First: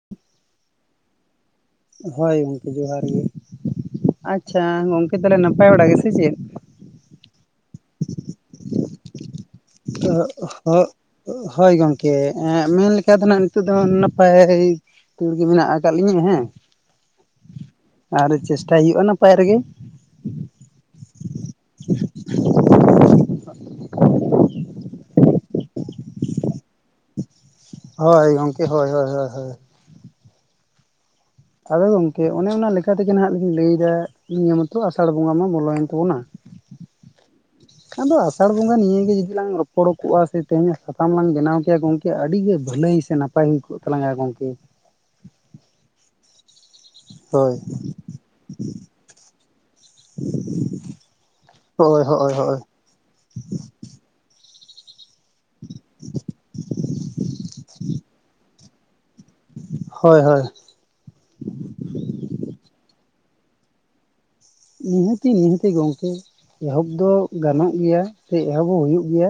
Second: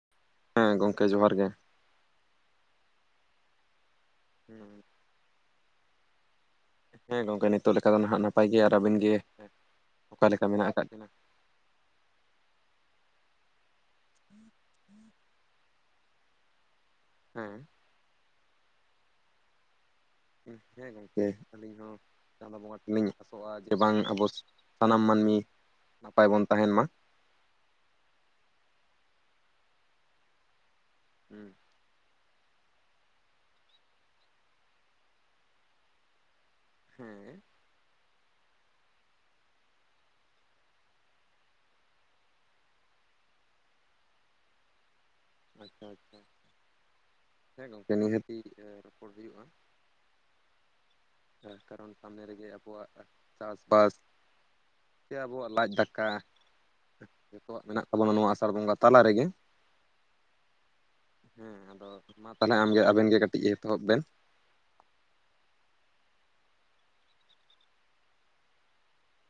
[inaudible] ᱦᱮᱸ ᱜᱚᱢᱠᱮ ᱡᱚᱦᱟᱨ ᱜᱮ ᱦᱳᱭ ᱜᱚᱝᱠᱮ ᱡᱚᱦᱟᱨ ᱜᱮ ᱟᱪᱪᱷᱟ ᱜᱚᱝᱠᱮ ᱛᱟᱞᱮ ᱱᱟᱯᱟᱭ ᱵᱟᱲᱟ ᱜᱮ ᱥᱮ ᱪᱮᱜ? ᱦᱮᱸ ᱜᱚᱝᱠᱮ ᱱᱤᱛᱚᱜ ᱞᱮᱠᱟ ᱫᱚ ᱱᱟᱦᱟᱜ ᱱᱟᱯᱟᱭ ᱜᱮ ᱟᱨ ᱟᱹᱵᱮᱱ ᱜᱮ? ᱟᱹᱜᱩ ᱚᱠᱟ ᱞᱮᱠᱟ ᱢᱮᱱᱟᱜ ᱟᱠᱟᱫ ᱦᱟᱹᱜ ᱵᱤᱱᱟ ᱦᱳᱭ ᱜᱚᱝᱠᱮ ᱮ ᱢᱮᱱ ᱞᱮᱠᱟ ᱫᱚ ᱱᱟᱦᱜ ᱱᱤᱛᱚᱜ ᱫᱚ ᱱᱟᱯᱟᱭ [unintelligible] ᱜᱮ ᱢᱮᱱᱟᱜ ᱟᱠᱟᱫ ᱞᱤᱧᱟᱹ ᱦᱮᱸ ᱦᱮᱸ ᱟᱨ ᱪᱮᱥᱴᱟᱭ ᱦᱩᱭᱩᱜᱼᱟ ᱱᱟᱯᱟᱭ ᱨᱮᱜᱮ ᱦᱮᱸ ᱜᱚᱢᱠᱮ ᱟᱹᱞᱤᱧ ᱦᱚᱸ ᱪᱟᱸᱫᱚ ᱵᱚᱸᱜᱟ ᱴᱷᱮᱱᱤᱧ ᱟᱥᱚᱜᱼᱟ ᱡᱮ ᱵᱟᱝ ᱟᱵᱚ ᱥᱟᱱᱟᱢ ᱢᱟᱹᱱᱢᱤ ᱱᱟᱯᱟᱭ ᱵᱚᱱ ᱛᱟᱦᱮᱱ ᱢᱟ᱾ ᱦᱳᱭ ᱜᱚᱢᱠᱮ ᱦᱳᱭ ᱦᱳᱭ ᱦᱳᱭ ᱦᱩᱸ ᱟᱫᱚ ᱜᱚᱝᱠᱮ ᱚᱱᱮ ᱚᱱᱟ ᱞᱮᱠᱟ ᱛᱮᱜᱮ ᱱᱟᱦᱟᱜ ᱞᱤᱧ ᱞᱟᱹᱭᱮᱫᱟ ᱱᱤᱭᱟᱹ ᱢᱚᱛᱚ ᱟᱥᱟᱲ ᱵᱚᱸᱜᱟ ᱢᱟ ᱵᱚᱞᱚᱭᱮᱱ ᱛᱟᱵᱚᱱᱟ [inaudible] ᱦᱮᱸ ᱟᱫᱚ ᱟᱥᱟᱲ ᱵᱚᱸᱜᱟ ᱱᱤᱭᱟᱹᱜᱮ ᱡᱩᱫᱤ ᱞᱟᱝ ᱨᱚᱯᱚᱲ ᱠᱚᱜᱼᱟ ᱥᱮ ᱛᱮᱦᱮᱧᱟᱜ ᱥᱟᱛᱟᱢ ᱞᱟᱝ ᱵᱮᱱᱟᱣ ᱠᱮᱭᱟ ᱜᱚᱝᱠᱮ ᱟᱹᱰᱤ ᱜᱮ ᱵᱷᱟᱹᱞᱟᱹᱭ ᱥᱮ ᱱᱟᱯᱟᱭ ᱦᱩᱭ ᱠᱚᱜ ᱛᱟᱞᱟᱝᱟ ᱜᱚᱝᱠᱮ ᱟᱪᱪᱷᱟ ᱟᱪᱪᱷᱟ ᱦᱳᱭ ᱦᱮᱸ ᱜᱚᱝᱠᱮ ᱱᱤᱦᱟᱹᱛᱤ ᱨᱚᱯᱚᱲ ᱦᱩᱭᱩᱜᱼᱟ᱾ [unintelligible] ᱡᱟᱦᱮ ᱠᱟᱨᱚᱱ ᱦᱳᱭ ᱥᱟᱢᱱᱮ ᱦᱳᱭ ᱨᱮᱜᱮ ᱦᱳᱭ ᱟᱵᱚᱣᱟᱜ ᱪᱟᱥᱵᱟᱥ ᱥᱮ ᱟᱵᱚᱣᱟᱜ ᱞᱟᱡ ᱫᱟᱠᱟ ᱡᱚᱛᱚᱣᱟᱜ ᱢᱮᱱᱟᱜ ᱛᱟᱵᱚᱱᱟ ᱱᱚᱣᱟ ᱟᱥᱟᱲ ᱵᱚᱸᱜᱟ ᱛᱟᱞᱟ ᱨᱮᱜᱮ᱾ ᱦᱳᱭ ᱦᱳᱭ ᱦᱮᱸ ᱟᱫᱚ ᱢᱟ ᱛᱟᱞᱦᱮ ᱟᱢᱜᱮ ᱟᱵᱮᱱ ᱜᱮ ᱠᱟᱹᱴᱤᱡ ᱮᱛᱚᱦᱚᱵ ᱵᱮᱱ ᱱᱤᱦᱟᱹᱛᱤ ᱱᱤᱦᱟᱹᱛᱤ ᱜᱚᱝᱠᱮ ᱮᱦᱚᱵ ᱫᱚ ᱜᱟᱱᱚᱜ ᱜᱮᱭᱟ ᱥᱮ ᱮᱦᱚᱵᱚᱜ ᱦᱩᱭᱩᱜ ᱜᱮᱭᱟ᱾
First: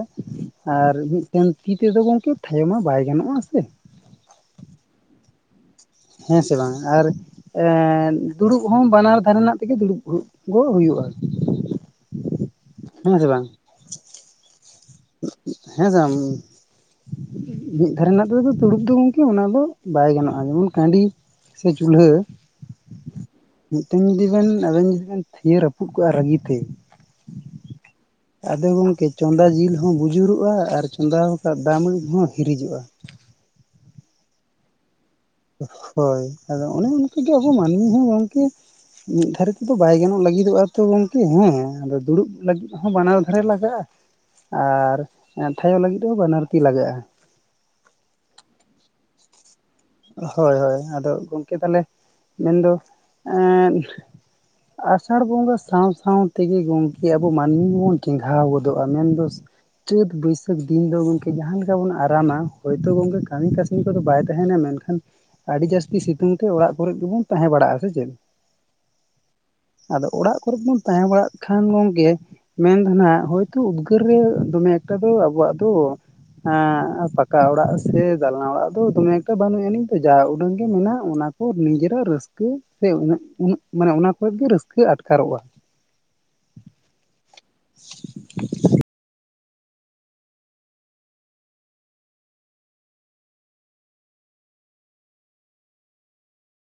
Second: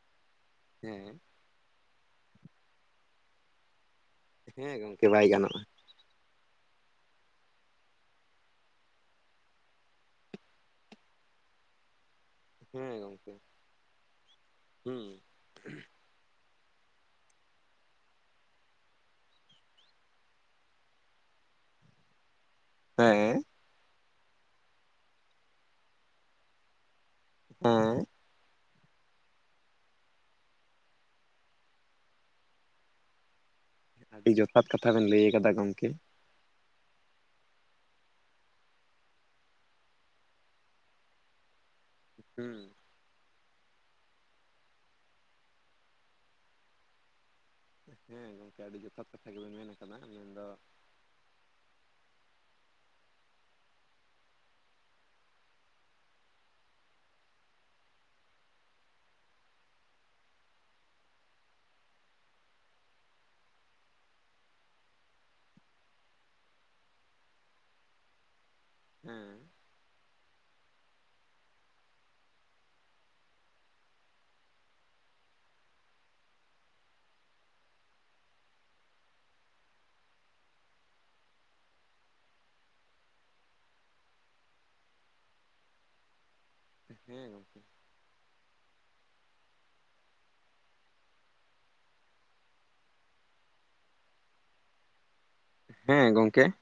ᱟᱨ ᱦᱮᱸ ᱢᱤᱫᱴᱮᱱ ᱛᱤ ᱛᱮᱫᱚ ᱜᱚᱝᱠᱮ ᱴᱷᱟᱭᱚ ᱢᱟ ᱵᱟᱭ ᱜᱟᱱᱚᱜ ᱟ ᱥᱮ ᱦᱮᱸ ᱜᱚᱝᱠᱮ ᱵᱟᱭ ᱜᱟᱱᱚᱜᱼᱟ᱾ ᱦᱮᱸ ᱥᱮ ᱵᱟᱝ ᱟᱨ ᱫᱩᱲᱩᱵ ᱦᱚᱸ ᱵᱟᱱᱟᱨ ᱫᱷᱟᱨᱮᱱᱟᱜ ᱛᱮᱜᱮ ᱫᱩᱲᱩᱵ ᱜᱚ ᱦᱩᱭᱩᱜᱼᱟ ᱦᱮᱸ ᱥᱮ ᱜᱚᱢᱠᱮ ᱵᱟᱝ ᱦᱮᱸ ᱥᱮᱢ ᱢᱤᱜ ᱫᱷᱟᱨᱮ ᱨᱮᱱᱟᱜ ᱛᱮᱫᱚ ᱛᱩᱲᱩᱵ ᱫᱚ ᱜᱚᱝᱠᱮ ᱚᱱᱟᱫᱚ ᱵᱟᱭ ᱜᱟᱱᱚᱜᱼᱟ᱾ ᱡᱮᱢᱚᱱ ᱠᱟᱺᱰᱤ ᱥᱮ ᱪᱩᱞᱦᱟᱹ ᱦᱮᱸ ᱢᱤᱫᱴᱮᱱ ᱡᱩᱫᱤ ᱵᱮᱱ ᱟᱵᱮᱱ ᱡᱩᱫᱤ ᱵᱮᱱ ᱛᱷᱤᱭᱟᱹ ᱨᱟᱹᱯᱩᱫ ᱠᱚᱜᱼᱟ ᱨᱟᱹᱜᱤᱛᱮ ᱦᱮᱸ ᱟᱫᱚ ᱜᱚᱝᱠᱮ ᱪᱚᱸᱫᱟ ᱡᱤᱞ ᱦᱚᱸ ᱵᱩᱡᱩᱨᱩᱜᱼᱟ ᱟᱨ ᱪᱚᱸᱫᱟ ᱟᱠᱟᱫ ᱫᱟᱢ ᱦᱚᱸ ᱦᱤᱨᱤᱡᱚᱜᱼᱟ ᱟᱹᱰᱤ ᱡᱚᱛᱷᱟᱛ ᱠᱟᱛᱷᱟ ᱵᱮᱱ ᱞᱟᱹᱭ ᱠᱟᱫᱟ ᱜᱚᱝᱠᱮ ᱦᱳᱭ ᱟᱫᱚ ᱚᱱᱮ ᱚᱱᱠᱟᱜᱮ ᱟᱵᱚ ᱢᱟᱹᱱᱢᱤ ᱦᱚᱸ ᱜᱚᱝᱠᱮ ᱢᱤᱫ ᱫᱷᱟᱨᱮ ᱛᱮᱫᱚ ᱵᱟᱭ ᱜᱟᱱᱚᱜ ᱞᱟᱹᱜᱤᱫᱚᱜᱼᱟ ᱛᱚ ᱜᱚᱝᱠᱮ ᱦᱮᱸ ᱟᱫᱚ ᱫᱩᱲᱩᱵ ᱞᱟᱹᱜᱤᱫ ᱦᱩᱸ ᱦᱚᱸ ᱵᱟᱱᱟᱣ ᱫᱲᱮ ᱞᱟᱜᱟᱜᱼᱟ ᱟᱨ ᱴᱷᱟᱭᱚ ᱞᱟᱹᱜᱤᱫ ᱦᱚᱸ ᱵᱟᱱᱟᱨᱛᱤ ᱞᱟᱜᱟᱜᱼᱟ᱾ ᱦᱮᱸ ᱜᱚᱝᱠᱮ ᱟᱹᱰᱤ ᱡᱚᱛᱷᱟᱛ ᱦᱟᱡᱩᱜ ᱵᱮᱱ ᱢᱮᱱ ᱟᱠᱟᱫᱟ᱾ ᱦᱳᱭ ᱦᱳᱭ ᱟᱫᱚ ᱜᱚᱝᱠᱮ ᱛᱟᱦᱞᱮ ᱢᱮᱱᱫᱚ ᱮ ᱟᱥᱟᱲ ᱵᱚᱸᱜᱟ ᱥᱟᱶ ᱥᱟᱶ ᱛᱮᱜᱮ ᱜᱚᱢᱠᱮ ᱟᱵᱚ ᱢᱟᱹᱱᱢᱤ ᱵᱚᱱ ᱪᱮᱸᱜᱷᱟᱣ ᱜᱚᱫᱚᱜᱼᱟ ᱢᱮᱱᱫᱚ ᱪᱟᱹᱛ ᱵᱟᱹᱭᱥᱟᱹᱠᱷ ᱫᱤᱱ ᱫᱚ ᱜᱚᱢᱠᱮ ᱡᱟᱦᱟᱸ ᱞᱮᱠᱟ ᱵᱚᱱ ᱟᱨᱟᱢᱟ ᱦᱚᱳᱭᱛᱚ ᱜᱚᱢᱠᱮ ᱠᱟᱹᱢᱤ ᱠᱟᱹᱥᱱᱤ ᱠᱚᱫᱚ ᱵᱟᱭ ᱛᱟᱦᱮᱱᱟ ᱢᱮᱱᱠᱷᱟᱱ ᱠᱷᱟᱱ ᱟᱹᱰᱤ ᱡᱟᱹᱥᱛᱤ ᱥᱤᱛᱩᱝ ᱛᱮ ᱚᱲᱟᱜ ᱠᱚᱨᱮ ᱜᱮᱵᱚᱱ ᱛᱟᱦᱮᱸ ᱵᱟᱲᱟᱜᱼᱟ᱾ ᱥᱮ ᱪᱮᱫ ᱦᱮᱸ ᱟᱫᱚ ᱚᱲᱟᱜ ᱠᱚᱨᱮ ᱵᱩᱱ ᱛᱟᱦᱮᱸ ᱵᱟᱲᱟᱜ ᱠᱷᱟᱱ ᱜᱚᱝᱠᱮ ᱢᱮᱱᱫᱟ ᱱᱟᱜ ᱦᱚᱳᱭᱛᱳ ᱩᱫᱽᱜᱟᱹᱨ ᱨᱮ ᱫᱚᱢᱮ ᱮᱠᱴᱟ ᱫᱚ ᱟᱵᱚᱣᱟᱜ ᱫᱚ ᱦᱸ ᱯᱟᱠᱟ ᱚᱲᱟᱜ ᱥᱮ ᱫᱟᱞᱟᱱᱟ ᱚᱲᱟᱜ ᱫᱚ ᱫᱚᱢᱮ ᱟ ᱵᱟᱹᱱᱩᱜ ᱟᱹᱱᱤᱡᱧ ᱫᱚ ᱡᱟ ᱩᱰᱟᱹᱱᱝ ᱜᱮ ᱢᱮᱱᱟᱜ ᱚᱱᱟ ᱠᱚ ᱱᱤᱡᱮᱨᱟᱜ ᱨᱟᱹᱥᱠᱟᱹ ᱥᱮ ᱩᱹ ᱩᱱᱟᱹ ᱢᱟᱱᱮ ᱚᱱᱟ ᱠᱷ ᱜᱮ ᱨᱟᱹᱥᱠᱟᱹ ᱟᱴᱠᱟᱨᱚᱜᱼᱟ᱾ ᱦᱮᱸ ᱜᱚᱝᱠᱮ [inaudible] ᱦᱮᱸ ᱜᱚᱝᱠᱮ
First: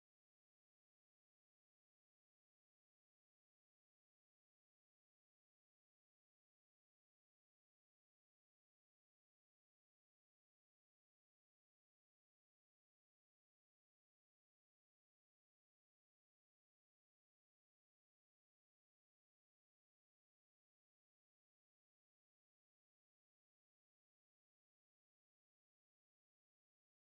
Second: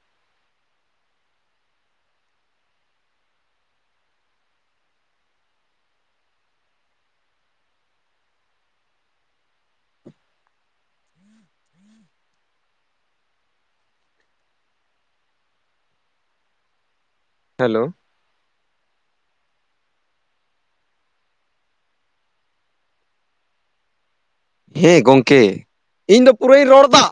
ᱦᱮᱞᱳ ᱦᱮᱸ ᱜᱚᱢᱠᱮ ᱤᱧ ᱫᱚ ᱯᱩᱨᱟᱹᱧ ᱨᱚᱲ ᱮᱫᱟ᱾